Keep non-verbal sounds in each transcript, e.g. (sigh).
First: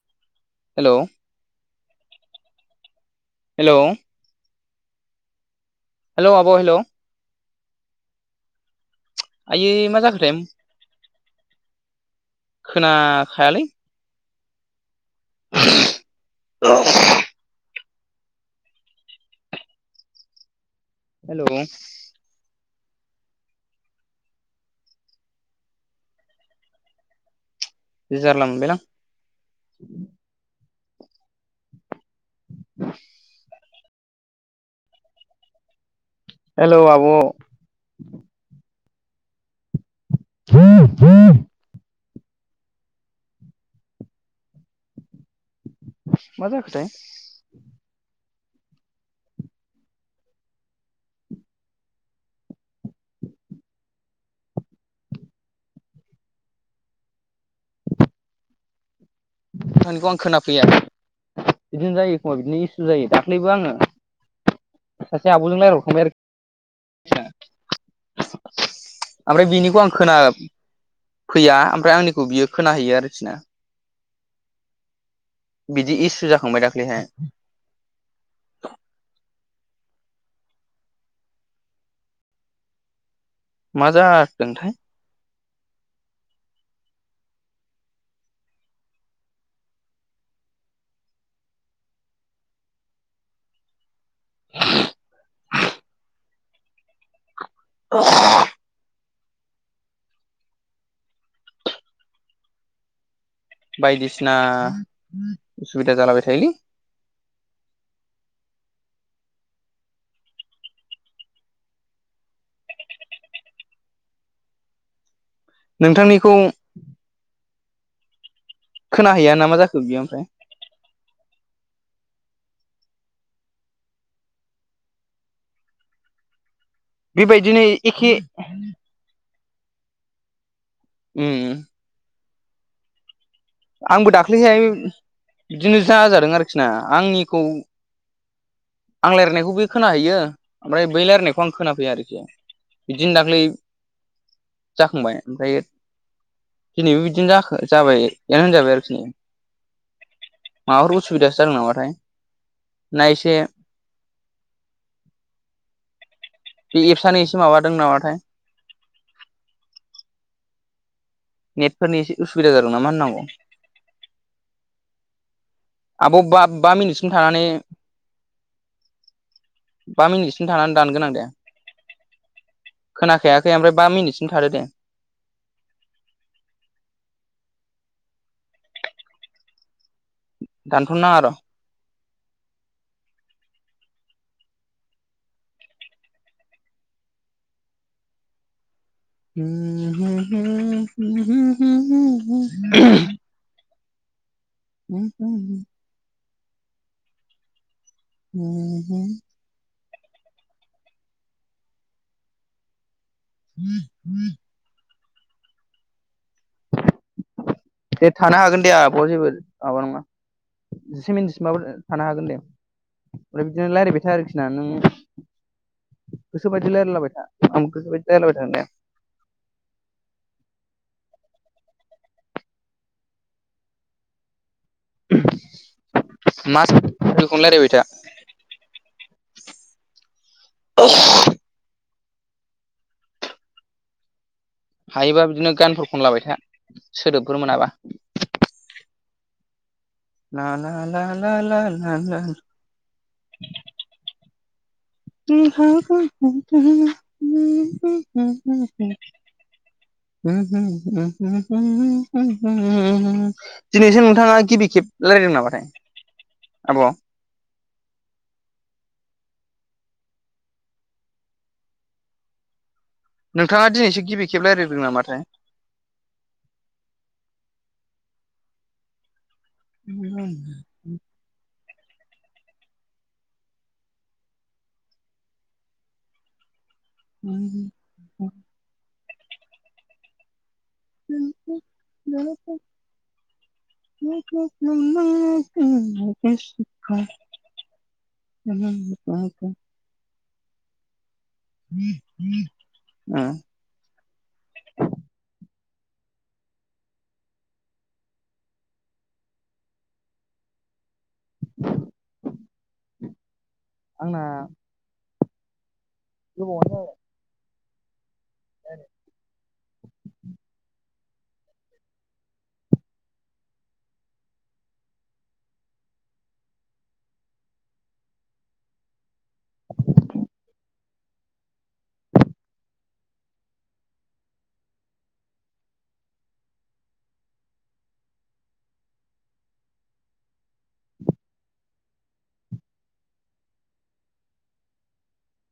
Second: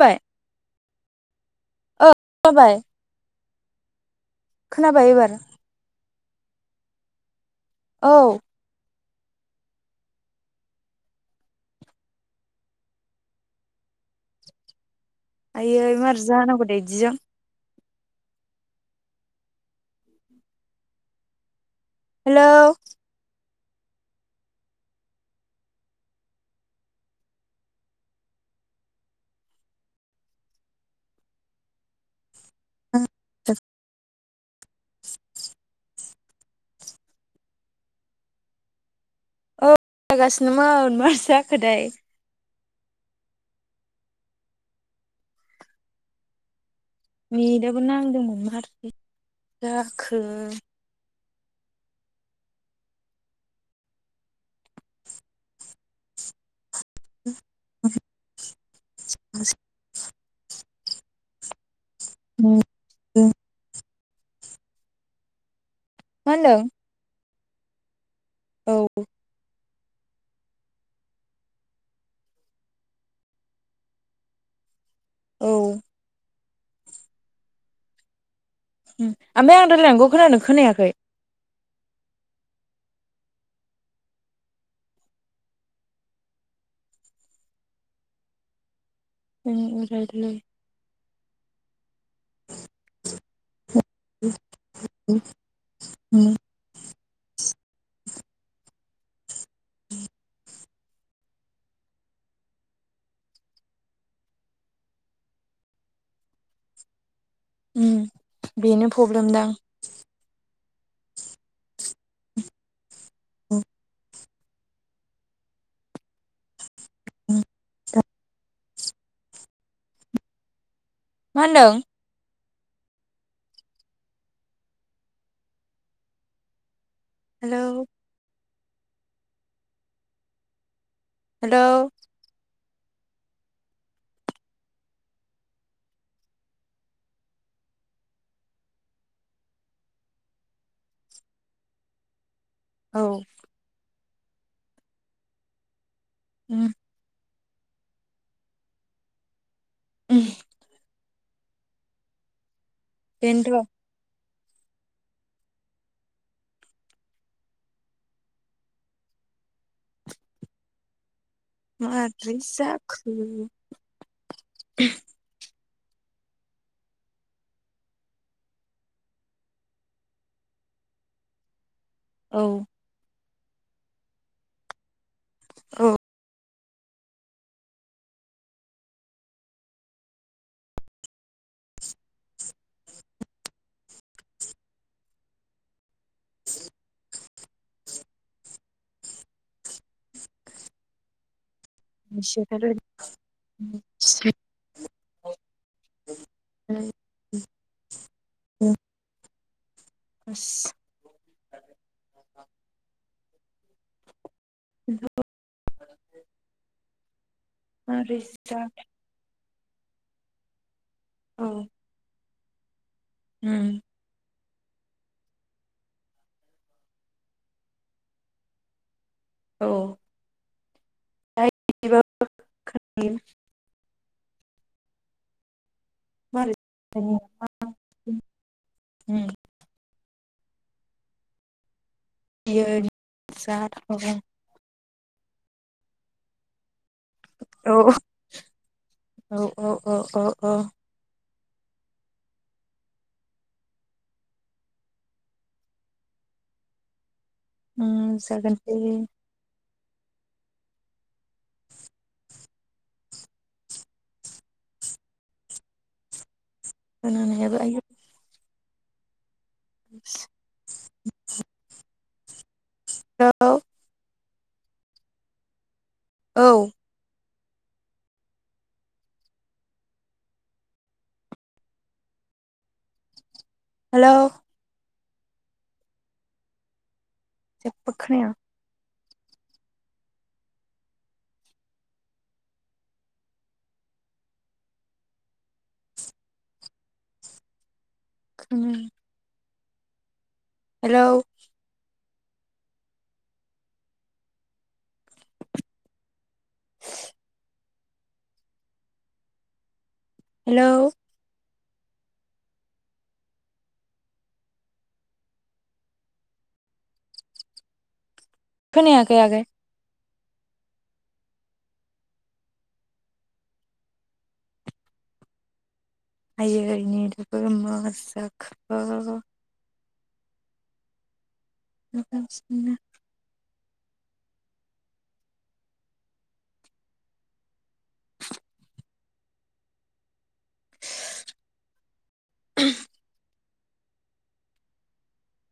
बाय हेल' ओ खोमाबाय। हेल' खोनाबाय एबार। हेल' आब' हेल'? औ। आयै मा जाखोथाय? खोनाखायालै। आयै मारै जानांगौ दे इदिजों हेल' हेल' बे जारला मोनबायलां आ (unintelligible) हेलौ आब'? औ जागासिनोमोन मा जाखोदाय? माजाखोथाय? नेदाबो नांदोंमोन मारै जाखो। (inaudible) नोंथांनिखौ आं खोनाफैया बिदिनो जायो एखमबा मा बिदिनो जायो दाख्लैबो आङो सासे आब'जों रायलायहरखांबाय आरोखि मा हीनदों। आ ओमफ्राय बिनिखौ आं खोना फैया ओमफ्राय आंनिखौ बियो खोनाहैयो आरोखि ना औ बिदि इसु जाखांबाय दाख्लैहाय ओमफ्राय आं रायलायनायखौ खोनादोंना खोनायाखै मा जागोनथाय जों उरायलै (inaudible) (inaudible) (inaudible) बायदिसिना उसुबिदा जालाबाय थायोलै ओम बेनो प्रब्लेम दां नोंथांनिखौ (inaudible) खोनाहैया ना मा जाखो बियो ओमफ्राय मा होनदों हेलौ बेबायदिनो एखे हेल' आंबो दाख्लैहाय बिदिनो जाजादों आरोखिना आंनिखौ आं रायलायनायखौ बै खोनाहैयो ओमफ्राय बै रायलायनायखौ आं खोनाफैया आरोखि औ बिदिनो दाख्लै जाखांबाय ओमफ्राय ओम दिनैबो बिदिनो जाखो जाबाय होनजाबाय आरोखि (inaudible) माबाफोर उसुबिदासो जादों नामाथाय ना एसे बेनोथ' बे एबसानि एसे माबादों नामाथाय नेटफोरनि एसे मारै उसुबिदा जादों नामा जाखो होननांगौ आब' बा-बा मिनिटसिम थानानै बा मिनिटसिम थानानै दानगोन आं दे औ खोनाखायाखै ओमफ्राय बा मिनिटसिम थादो दे औ दानथनो नांआ र (inaudible) ह ह ह (inaudible) (unintelligible) (inaudible) (inaudible) (unintelligible) (unintelligible) (inaudible) (inaudible) दे थानो हागोन दे आब जेबो माबा नङा जिसे औ मिनिटसिमबाबो थानो हागोन दे अदि ल थ आरोखिना नों गोसोबायदि रायलायलाबाय था आं गोसोबायदि रायलायलाायबाय थादों दा औ। (unintelligible) (unintelligible) (unintelligible) (unintelligible) हायोबा बिदिनो गानफोर खनलाबाय था सोदोबफोर मोनाबा। औ औ औ औ औ। ला ला ला ला ला (unintelligible) (inaudible) (inaudible) जागोन दे दिनैसो नोंथाङा गिबि खेब रायलायदों नामाथाय आब'। (unintelligible) (unintelligible) हेलौ नोंथाङा दिनैसो गिबि खेब रायलायदों नामाथाय। औ। (inaudible) हेलौ। जेबो खोनाया। (unintelligible) (inaudible) (inaudible) हेलौ। (unintelligible) हेलौ। आंना गोबावानो जाबाय खोनायाखै आगै। आयै नेदाबो मा जाखो (unintelligible) (unintelligible)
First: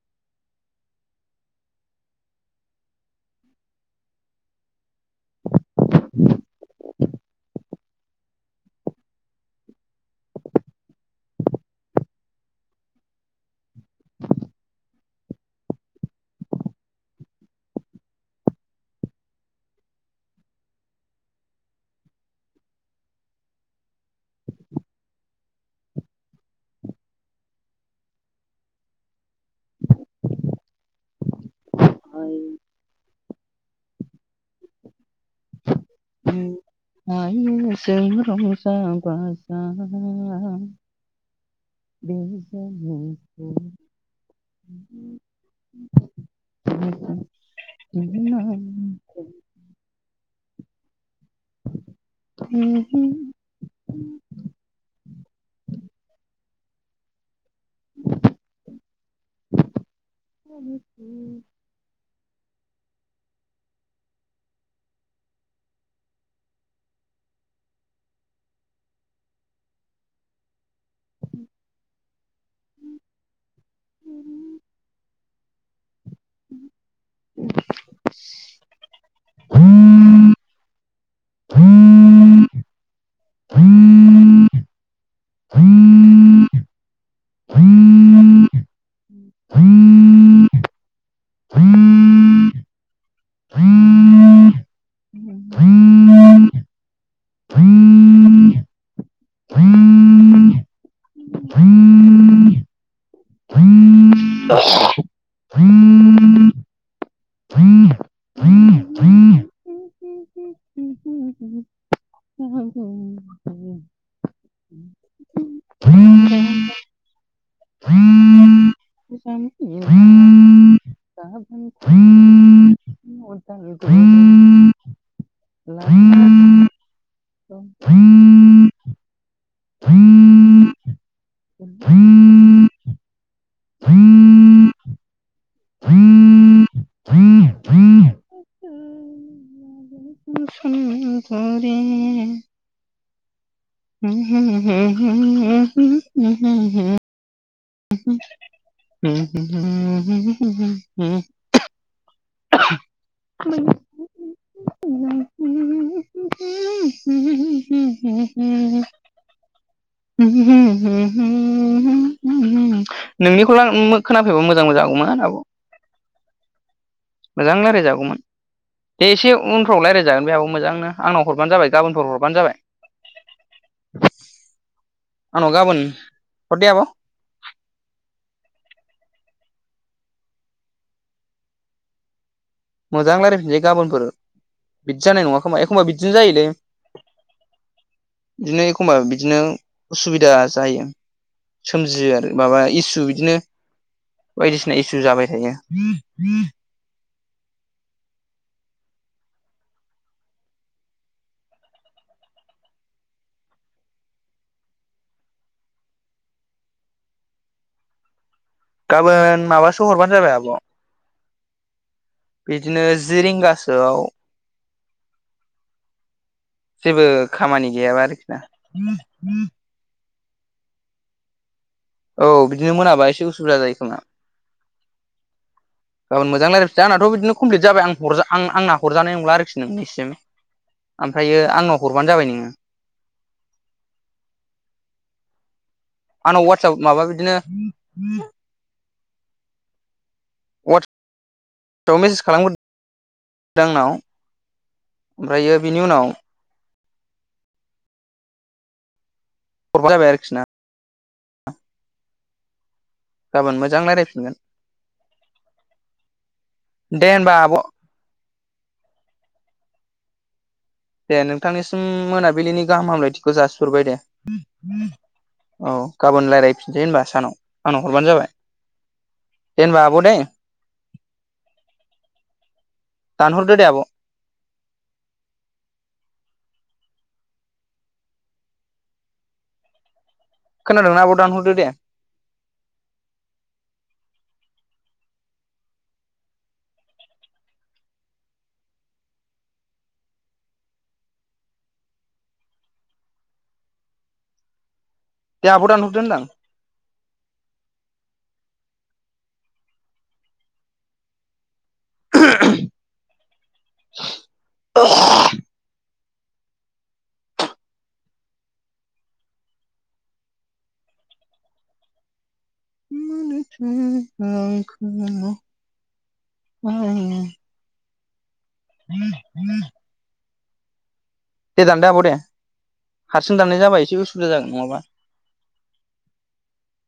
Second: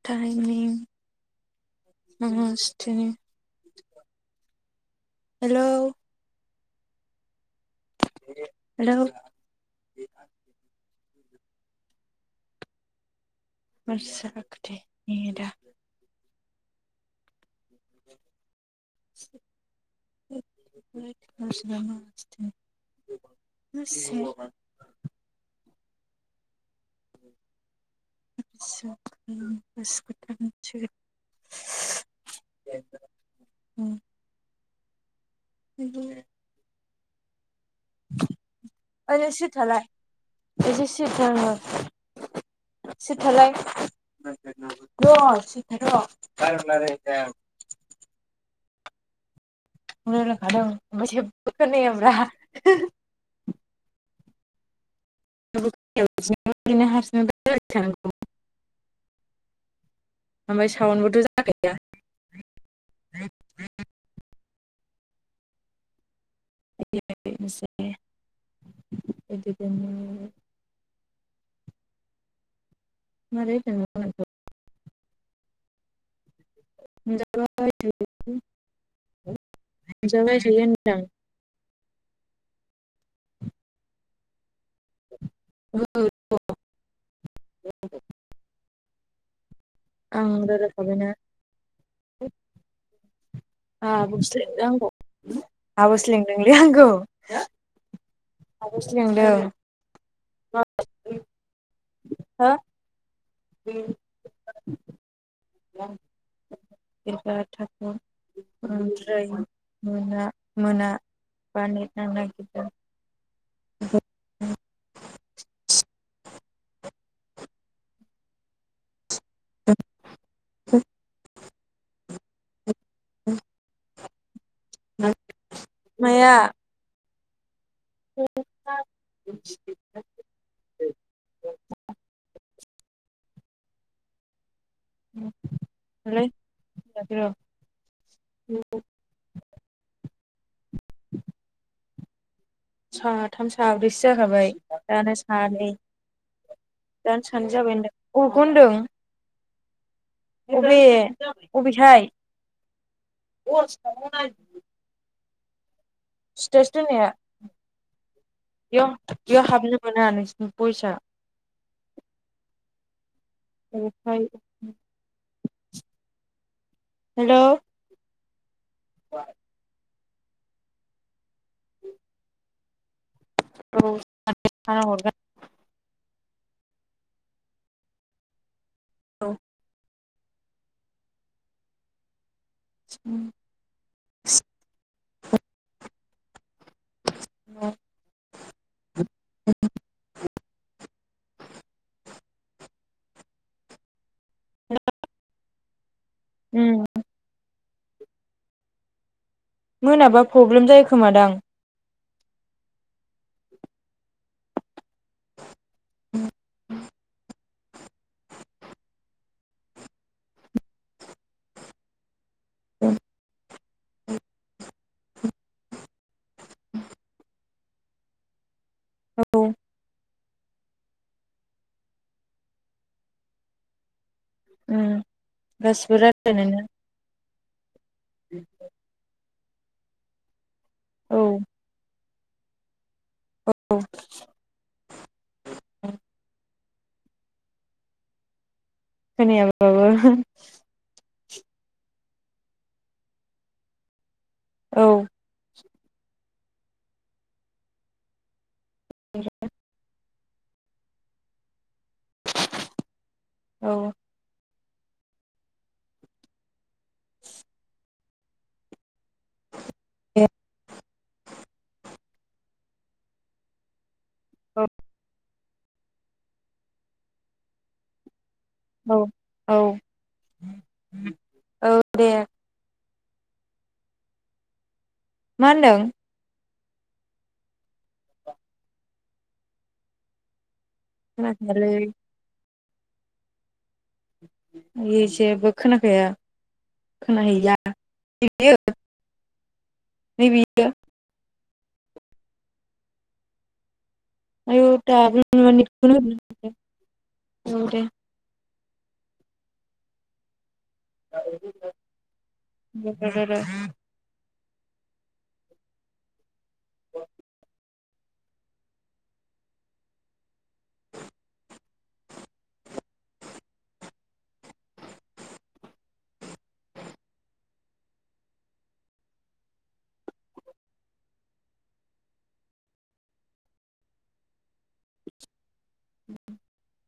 टाइमिं नमस्ते। हेलौ। (inaudible) हेलौ। मा जाखोथाइ नेदा (inaudible) (unintelligible) (unintelligible) उ बि (inaudible) (unintelligible) जों रंजा बाजा बेसे जानल बि (unintelligible) (inaudible) (unintelligible) ओमफाय जेबबो खोनायाब्रा (unintelligible) (unintelligible) (unintelligible) (unintelligible) (unintelligible) औ आं रजायाखाबायना आ बस नौ आाब स लंदोंलै आंगौ मसि लंदो औ म होा द (unintelligible) बिब थाखा ओमफ्राय मोना मोना बानिना गद (unintelligible) द द ह औ म माया (unintelligible) हालै जद' मसधुरि साथाम साब्रैसो जाखाबाय दानो सानै दानो सानो जाबाय होनदों अरगोन होनदों अबे अबेथाय स्टेस दा बेयाव बेयाव हाबनो मोना नोंसिनि फैसा नोंनिखौल ओमफ्राय खोनाफैबा मोजांबो जागौमोन आब' हेलौ मोजां राय रायजागौमोन दे एसे उन फोराव राय्लायजागोन (unintelligible) आंनाव हरबानो जाब गाबोनफोर हबानो जाबाय औ हगोन आंन गाबोन हरदे आब' औ मोजां रायजलायफिनसैाबोनफोर बिदि जानाय नङा खोमा एखमबा बिदिनो जायोलै औ बिदिनो एखमबा बिदिनो उसुबिदा जायो सोमजियो आरो माबा इसु बिदिनो बायदिसिना इसु जाबाय थायो उम मोनाबा प्रब्लेम जायो खोमादां औ गाबोन माबासोआव हरबानो जाबाय आब' बिदिनो उम जि रिंगासोआव जेबो खामानि गैयाबा आरोखि ना। औ बिदिनो मोनाबा एसे उसुबिदा जायोखोमा। गासिबो गाबोन मोजां रायलायनोनो रायज्लायफिनसै आंनाथ' बिदिनो कमप्लिट जाबाय आं हरजा आं आंना हरजानाय नंला आरोखि नोंनिसिम औ ओमफ्रायो आंनाव हरबानो जाबाय नोङो। औ। आंनाव वाटसाप माबा बिदिनो खोनाया (unintelligible) (unintelligible) औ ओमफ्रायो बिनि उनाव बे (unintelligible) गाबोन औ मोजां रायज्लायफिनगोन दे होनोमबा आब' ए दे नोंथांनिसिम मोनाबिलिनि गाहाम हामलायथिखौ जासिहरबाय दे औ औ। गाबोन रायलायफिनसै होमबा सानाव आंनाव हरबानो जाबाय। औ-औ-औ दे। दानहरदोदि आब'। मा होनदों। खोनादों ना आब' दानहरदो दे। खोनाखायालै आयै जेबो खोनाखाया। खोनाहैला नै बियो नै बियो। आयु दाबो (unintelligible) ओ दे। (unintelligible) (inaudible) (unintelligible) (inaudible) (inaudible) दे दानदो आब' दे हारसिं दाननाय जाबाय एसे उसुबिदा जागोन नङाबा। (unintelligible)